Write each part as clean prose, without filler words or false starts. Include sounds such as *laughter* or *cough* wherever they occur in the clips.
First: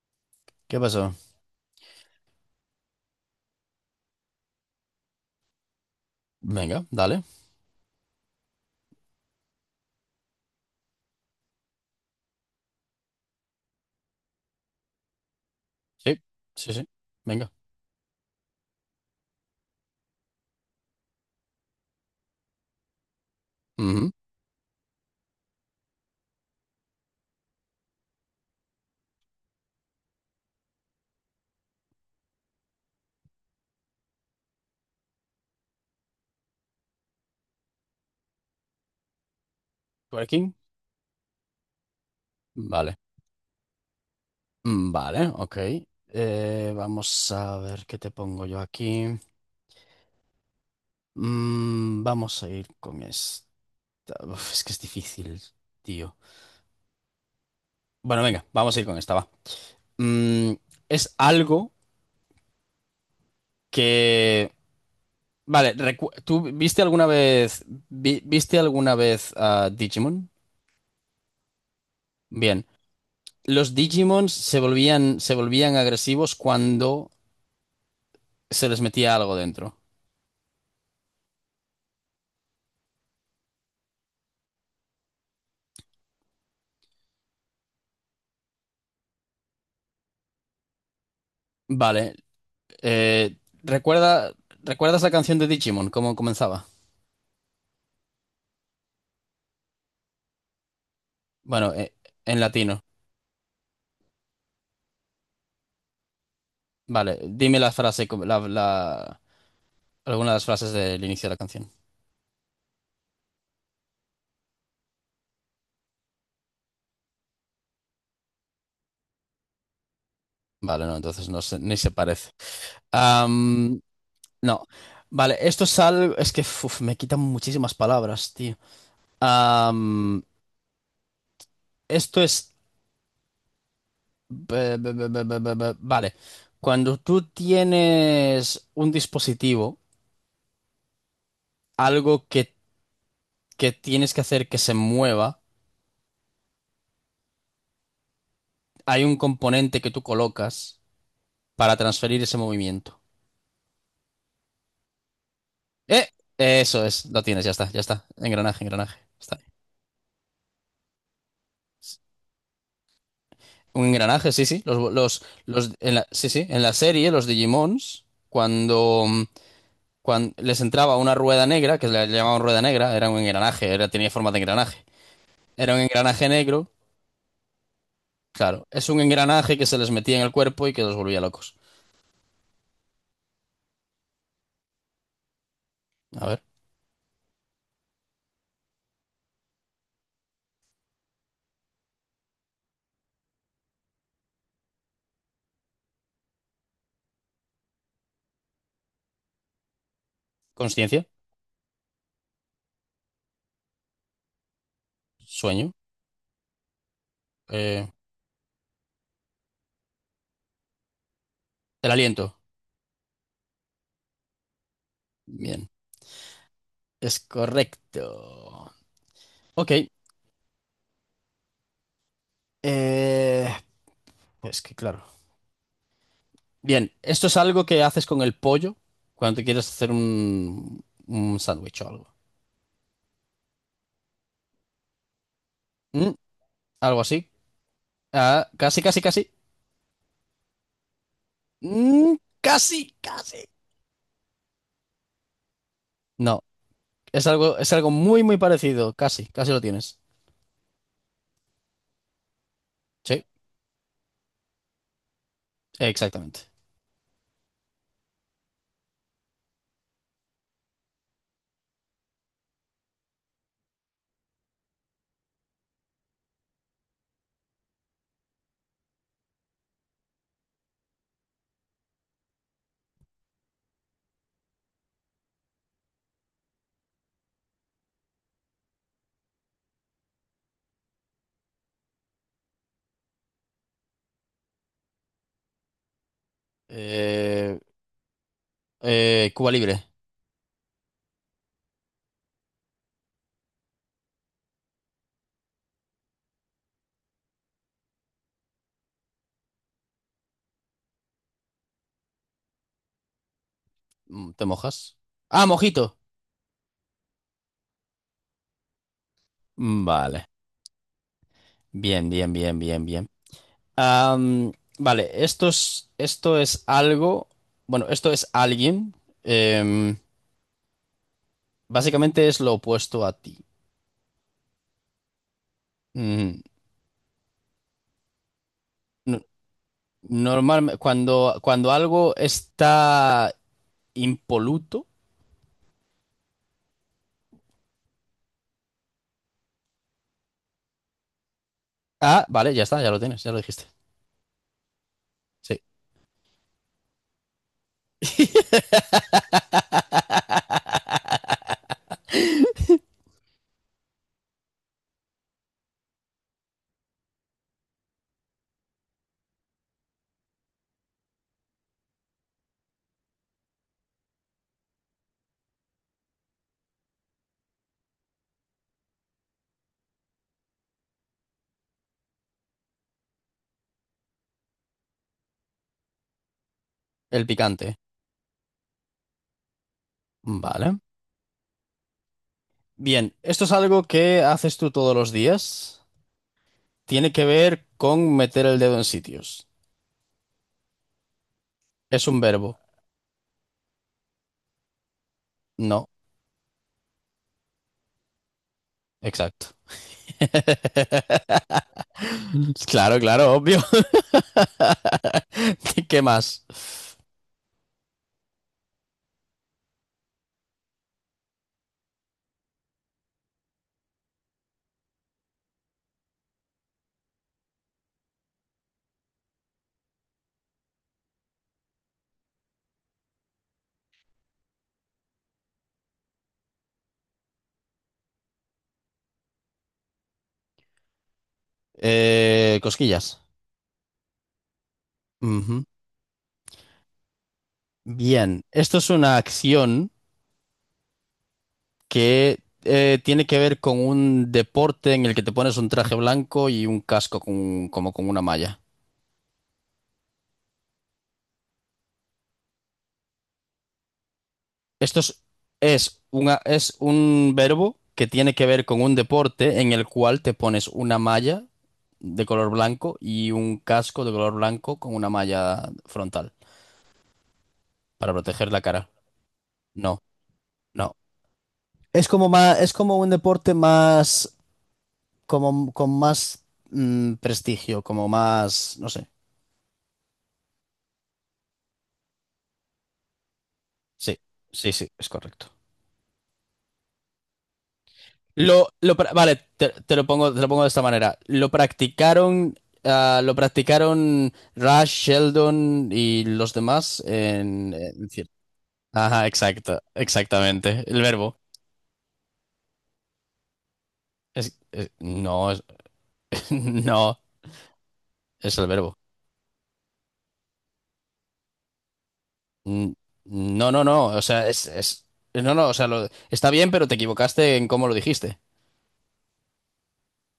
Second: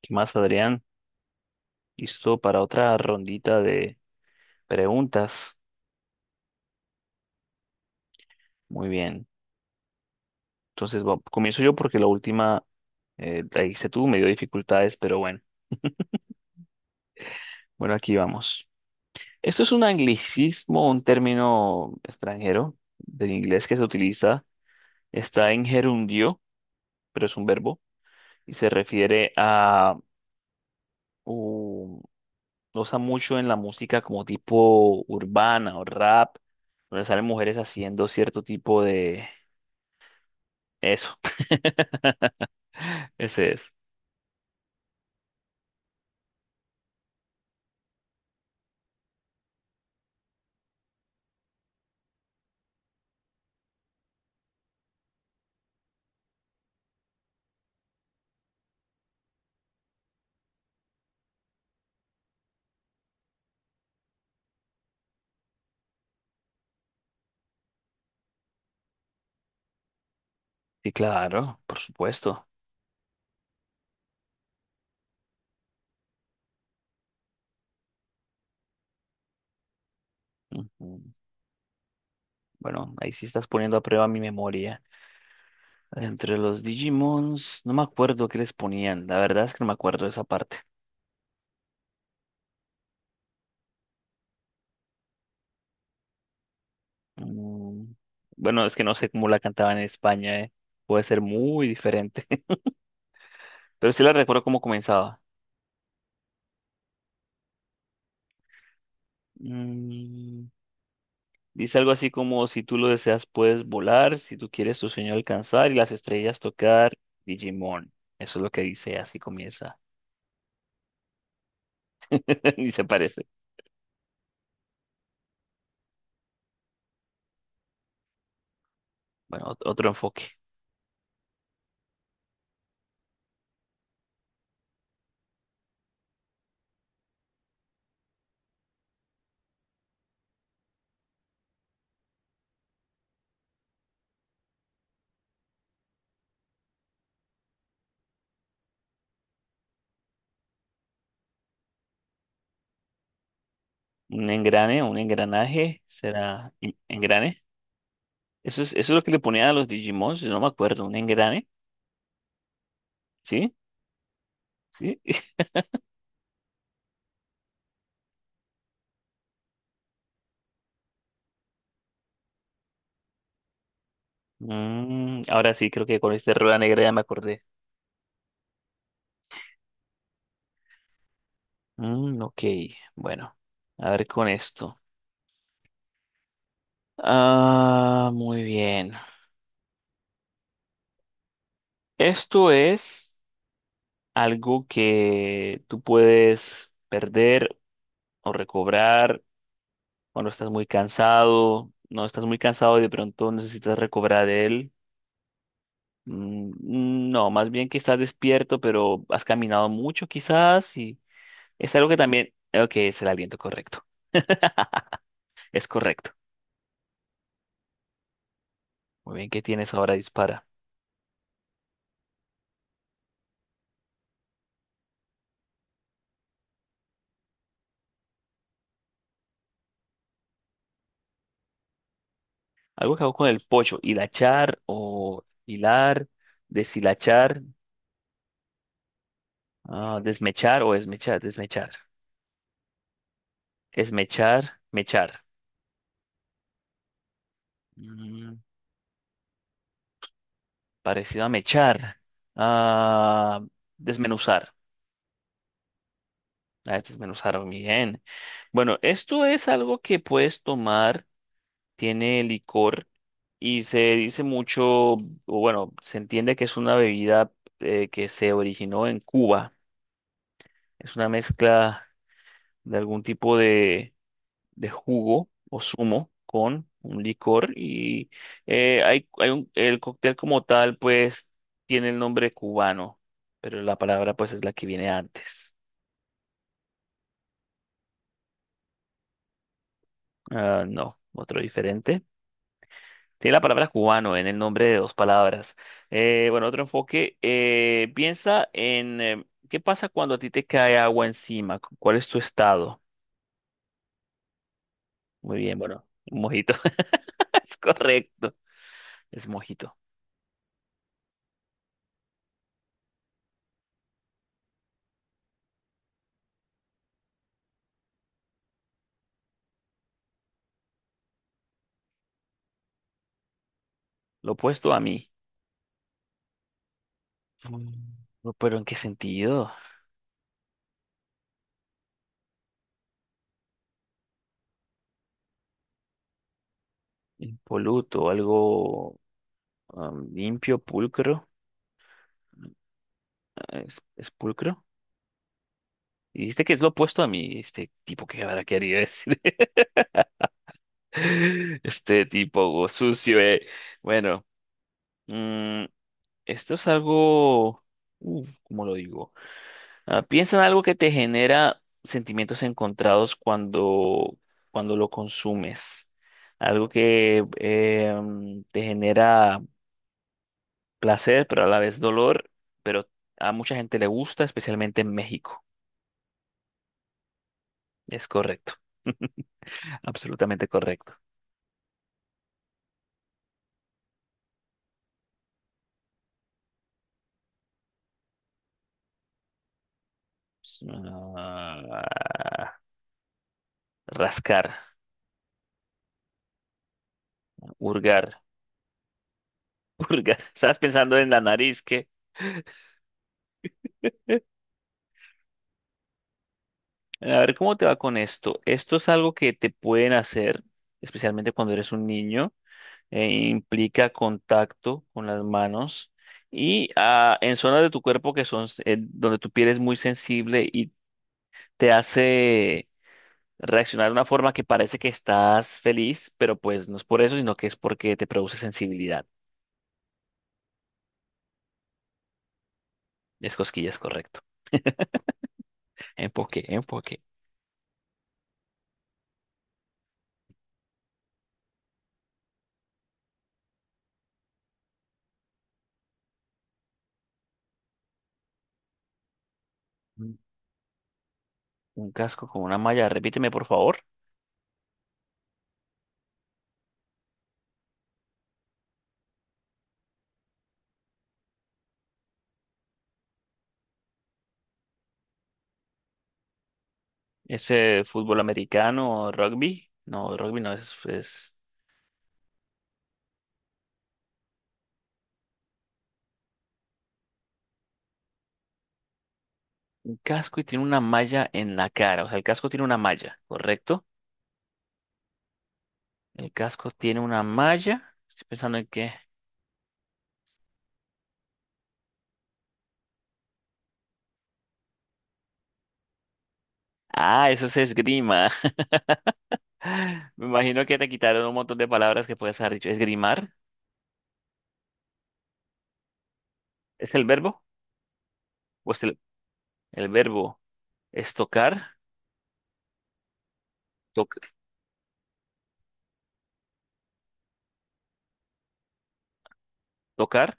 ¿Qué más, ¿Qué Adrián? pasó? Listo para otra rondita de preguntas. Venga, dale. Muy bien. Entonces, comienzo yo porque la última la hice tú, me dio dificultades, pero bueno. Sí, sí, sí. Venga. Bueno, aquí vamos. Esto es un anglicismo, un término extranjero del inglés que se Ujú. utiliza. Está en gerundio, pero es un verbo y se refiere a un- lo usa mucho en la música como tipo urbana o rap, donde salen mujeres haciendo cierto tipo de… Twerking. Eso. Vale. *laughs* Ese es. Vale, ok. Vamos a ver qué te pongo yo aquí. Vamos a ir con esta. Uf, es que es difícil, tío. Bueno, venga, vamos a ir con esta, va. Mm, es algo que... Vale, ¿tú viste alguna vez... ¿viste alguna vez a Digimon? Sí, claro, por supuesto. Bien. Los Digimons se volvían agresivos cuando se les metía algo dentro. Ujú. Bueno, ahí sí estás poniendo a prueba mi memoria. Entre los Digimons, no me acuerdo qué les ponían. La verdad es que no me acuerdo de esa parte. Vale. eh, ¿recuerda, ¿recuerdas la canción de Digimon? ¿Cómo comenzaba? Mm, Bueno, es que no sé cómo la cantaban en España, ¿eh? Puede ser muy Bueno, diferente. en *laughs* latino. Pero sí la recuerdo cómo comenzaba. Vale. Dime la frase, alguna de las Mm, frases del inicio de la canción. Dice algo así como, si tú lo deseas, puedes volar, si tú quieres tu sueño alcanzar y las estrellas tocar, Digimon. Eso es lo que dice, así comienza. Vale, no, entonces ni se parece. *laughs* Y se parece. Am, no. Vale, esto es algo. Es que uf, me quitan muchísimas palabras, tío. Bueno, otro Am, enfoque. esto es. Vale. Cuando tú tienes un dispositivo, algo que tienes que hacer que se mueva, hay un componente que tú colocas para transferir ese movimiento. Un engrane, un engranaje, ¡Eh! será Eso es, lo engrane. tienes, ya está, ya está. Engranaje, Eso es engranaje. lo que le Está ponían bien. a los Digimon, si no me acuerdo, un engrane, ¿sí? Un engranaje, sí, sí. Los, ¿Sí? los, *laughs* los, en la, sí, sí. En la serie, los Digimons, cuando les entraba una rueda negra, que le llamaban rueda negra, era un engranaje, era, tenía forma de engranaje. Mm, ahora sí, Era un creo que con engranaje este rueda negro, negra ya me acordé. claro. Es un engranaje que se les metía en el cuerpo y que los volvía locos. Mm, ok, bueno, a ver con esto. A ver, Ah, muy bien. Esto es algo que tú puedes perder o recobrar cuando estás muy conciencia, cansado, no estás muy cansado y de pronto necesitas recobrar de él. sueño, No, más bien que eh, estás despierto, pero has caminado mucho quizás y es algo el que también, aliento. ok, es el aliento correcto, es Bien, correcto. es correcto. Muy bien, ¿qué Ok, tienes ahora? Dispara. eh, pues que claro. Bien, esto es algo que haces con el pollo cuando te quieres hacer un sándwich o algo. Algo que hago con el pocho, hilachar o hilar, Mm, Algo así. deshilachar, Ah, casi, casi, casi. ah, desmechar o esmechar, desmechar, Mm, casi, casi. esmechar, mechar. No, es algo muy, muy Mm, parecido. Casi, casi lo tienes. Parecido a mechar, Sí, a desmenuzar, exactamente. a desmenuzar bien. Bueno, esto es algo que puedes tomar, tiene licor y se dice mucho, o bueno, se entiende que es una bebida que se originó en Cuba. Es una mezcla de algún tipo de jugo o zumo con un licor y hay el cóctel como tal pues tiene el nombre cubano, pero la palabra pues es la que viene antes. Eh, Cuba Libre. Ah, no, otro diferente. Tiene la palabra cubano en el nombre de dos palabras. Bueno, otro enfoque. Piensa en qué pasa cuando a ti te cae agua encima. ¿Cuál es tu estado? ¿Te mojas? Muy Ah, bien, bueno, mojito. un mojito. *laughs* Es correcto. Es mojito. Vale. Bien, bien, bien, bien, bien. Am, vale, esto es algo, bueno, esto es alguien, em, básicamente es lo opuesto a ti. Lo opuesto a mí. Mm, Mm, no, pero ¿en qué no- sentido? normal, cuando algo está impoluto, Impoluto, algo am, limpio, pulcro. ah, vale, ya está, ya lo tienes, ya lo Ah, dijiste. ¿es, es pulcro? Sí. Dijiste que es lo opuesto a mí, este tipo que ahora quería decir. *laughs* *laughs* Este tipo o sucio, eh. Bueno, mm, esto es algo, ¿cómo lo digo? Ah, piensa en algo que te genera sentimientos encontrados cuando, cuando lo consumes. Algo que te genera placer, pero a la vez dolor, pero a mucha gente le gusta, especialmente en México. El picante. Es correcto, *laughs* absolutamente Vale. correcto. Bien, esto es algo que haces tú todos los días. Tiene que ver con meter el dedo en sitios. S- Es un ah, verbo. rascar, No, hurgar, exacto. *laughs* hurgar. Estabas pensando en la *laughs* nariz, que… Claro, claro, obvio. *laughs* ¿Qué más? A ver, ¿cómo te va con esto? Esto es algo que te pueden hacer, especialmente cuando eres un niño, e implica contacto con las manos y en zonas de tu cuerpo que son, donde tu piel es muy sensible y te hace reaccionar de una forma que parece que estás feliz, pero pues no es por eso, sino que es porque te produce sensibilidad. Cosquillas. Es cosquillas, correcto. Ujú. Enfoque, enfoque. Bien, esto es una acción que tiene que ver con un deporte en el que te pones un traje blanco y un casco como con una malla. Un un casco con una malla. Repíteme, por favor. Esto es, es un verbo que tiene que ver con un deporte en el cual te pones una malla de color blanco y un casco de color blanco con una malla frontal ¿Es para fútbol proteger la cara. americano o rugby? No, No, rugby no es, no. es Es como más, es como un deporte más, como con más prestigio, como más, no sé. un casco y tiene una malla en la cara. O sea, el casco tiene una malla, ¿correcto? Sí, sí, sí, es correcto. El casco tiene una malla. Estoy pensando en qué. Vale, te lo pongo de esta manera. Lo practicaron, ah, lo practicaron Rush, Sheldon y los demás Ah, eso es en, esgrima. Ajá, exacto, *laughs* Me imagino que exactamente. te El quitaron un verbo. montón de palabras que puedes haber dicho. ¿Esgrimar? No, *laughs* ¿Es el no, verbo? es el Pues verbo. el verbo es tocar, Mm, No, no, no. O toc- sea, es... No, no, o sea, está bien, pero te equivocaste en cómo lo dijiste. tocar,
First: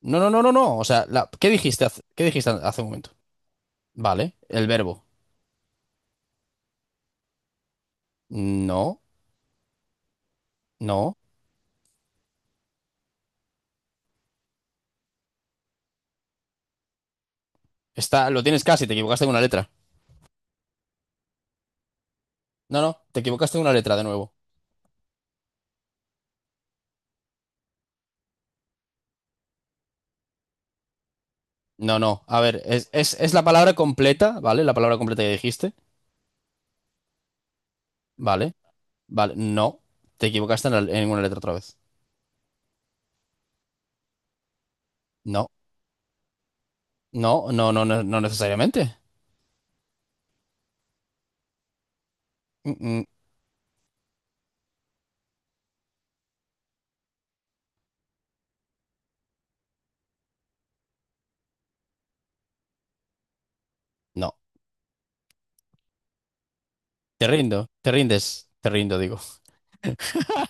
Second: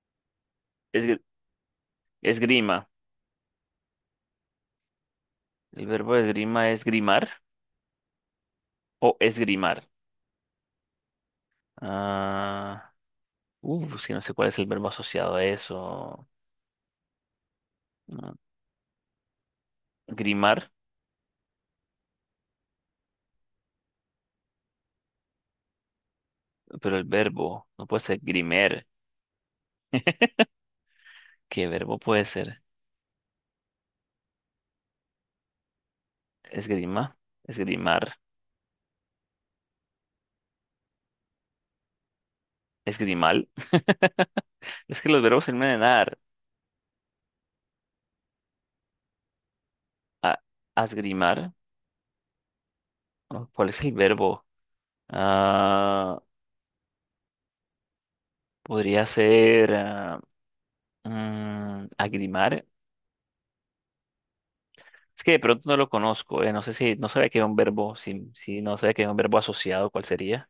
No, no, no, no, no. O sea, es, qué dijiste esgrima. hace un momento? Vale, el verbo. El verbo esgrima es grimar No, o esgrimar. no. Ah, si no sé cuál es el verbo asociado a eso. Está, Ah, lo tienes casi, te equivocaste en una letra. grimar, No, no, te equivocaste en una letra de nuevo. pero el verbo no puede ser grimer. ¿Qué verbo No, puede no. A ser? ver, es la palabra completa, ¿vale? La palabra completa que dijiste. Esgrima, esgrimar, Vale, vale. No, te equivocaste en, en una letra otra vez. esgrimal. *laughs* Es que los verbos No, terminan en ar. no, no, no, no, no necesariamente. A, asgrimar. Mm, mm, Oh, ¿cuál es el verbo? Ah, podría ser. Agrimar. no. Es que de pronto no lo conozco. No sé si, no sabía que era un verbo, si, si Te no sabía rindo, que era un digo. verbo asociado, ¿cuál sería?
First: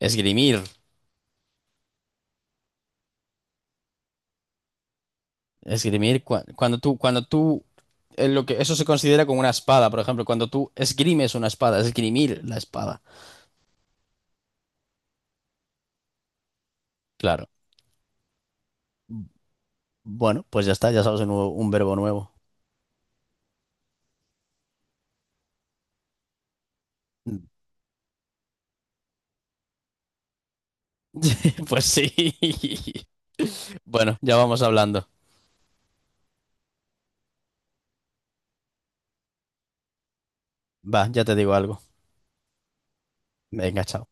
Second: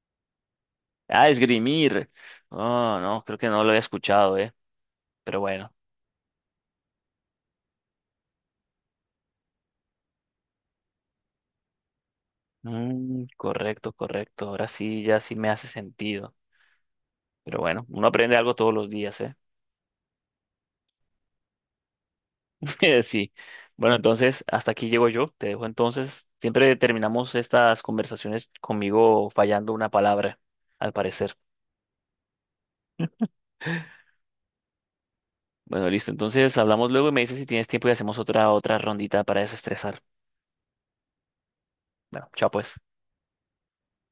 Esgrimir. Ah, esgrimir. Oh, no, creo que no lo había escuchado, eh. Pero bueno. Esgrimir, cuando tú, lo que, eso se considera como una espada, por ejemplo, cuando tú esgrimes una espada, esgrimir la espada. Mm, correcto, correcto. Ahora sí, ya sí me hace sentido. Claro. Pero bueno, uno aprende algo todos los días, eh. Bueno, pues ya está, ya sabes un, un verbo nuevo. *laughs* Sí. Bueno, entonces, hasta aquí llego yo. Te dejo entonces. Siempre terminamos estas conversaciones conmigo fallando una palabra, al parecer. *laughs* Pues sí. Bueno, ya vamos hablando. Bueno, listo. Entonces hablamos luego y me dices si tienes tiempo y hacemos otra, otra rondita para desestresar. Va, ya te digo algo. Bueno, chao pues. Venga, chao.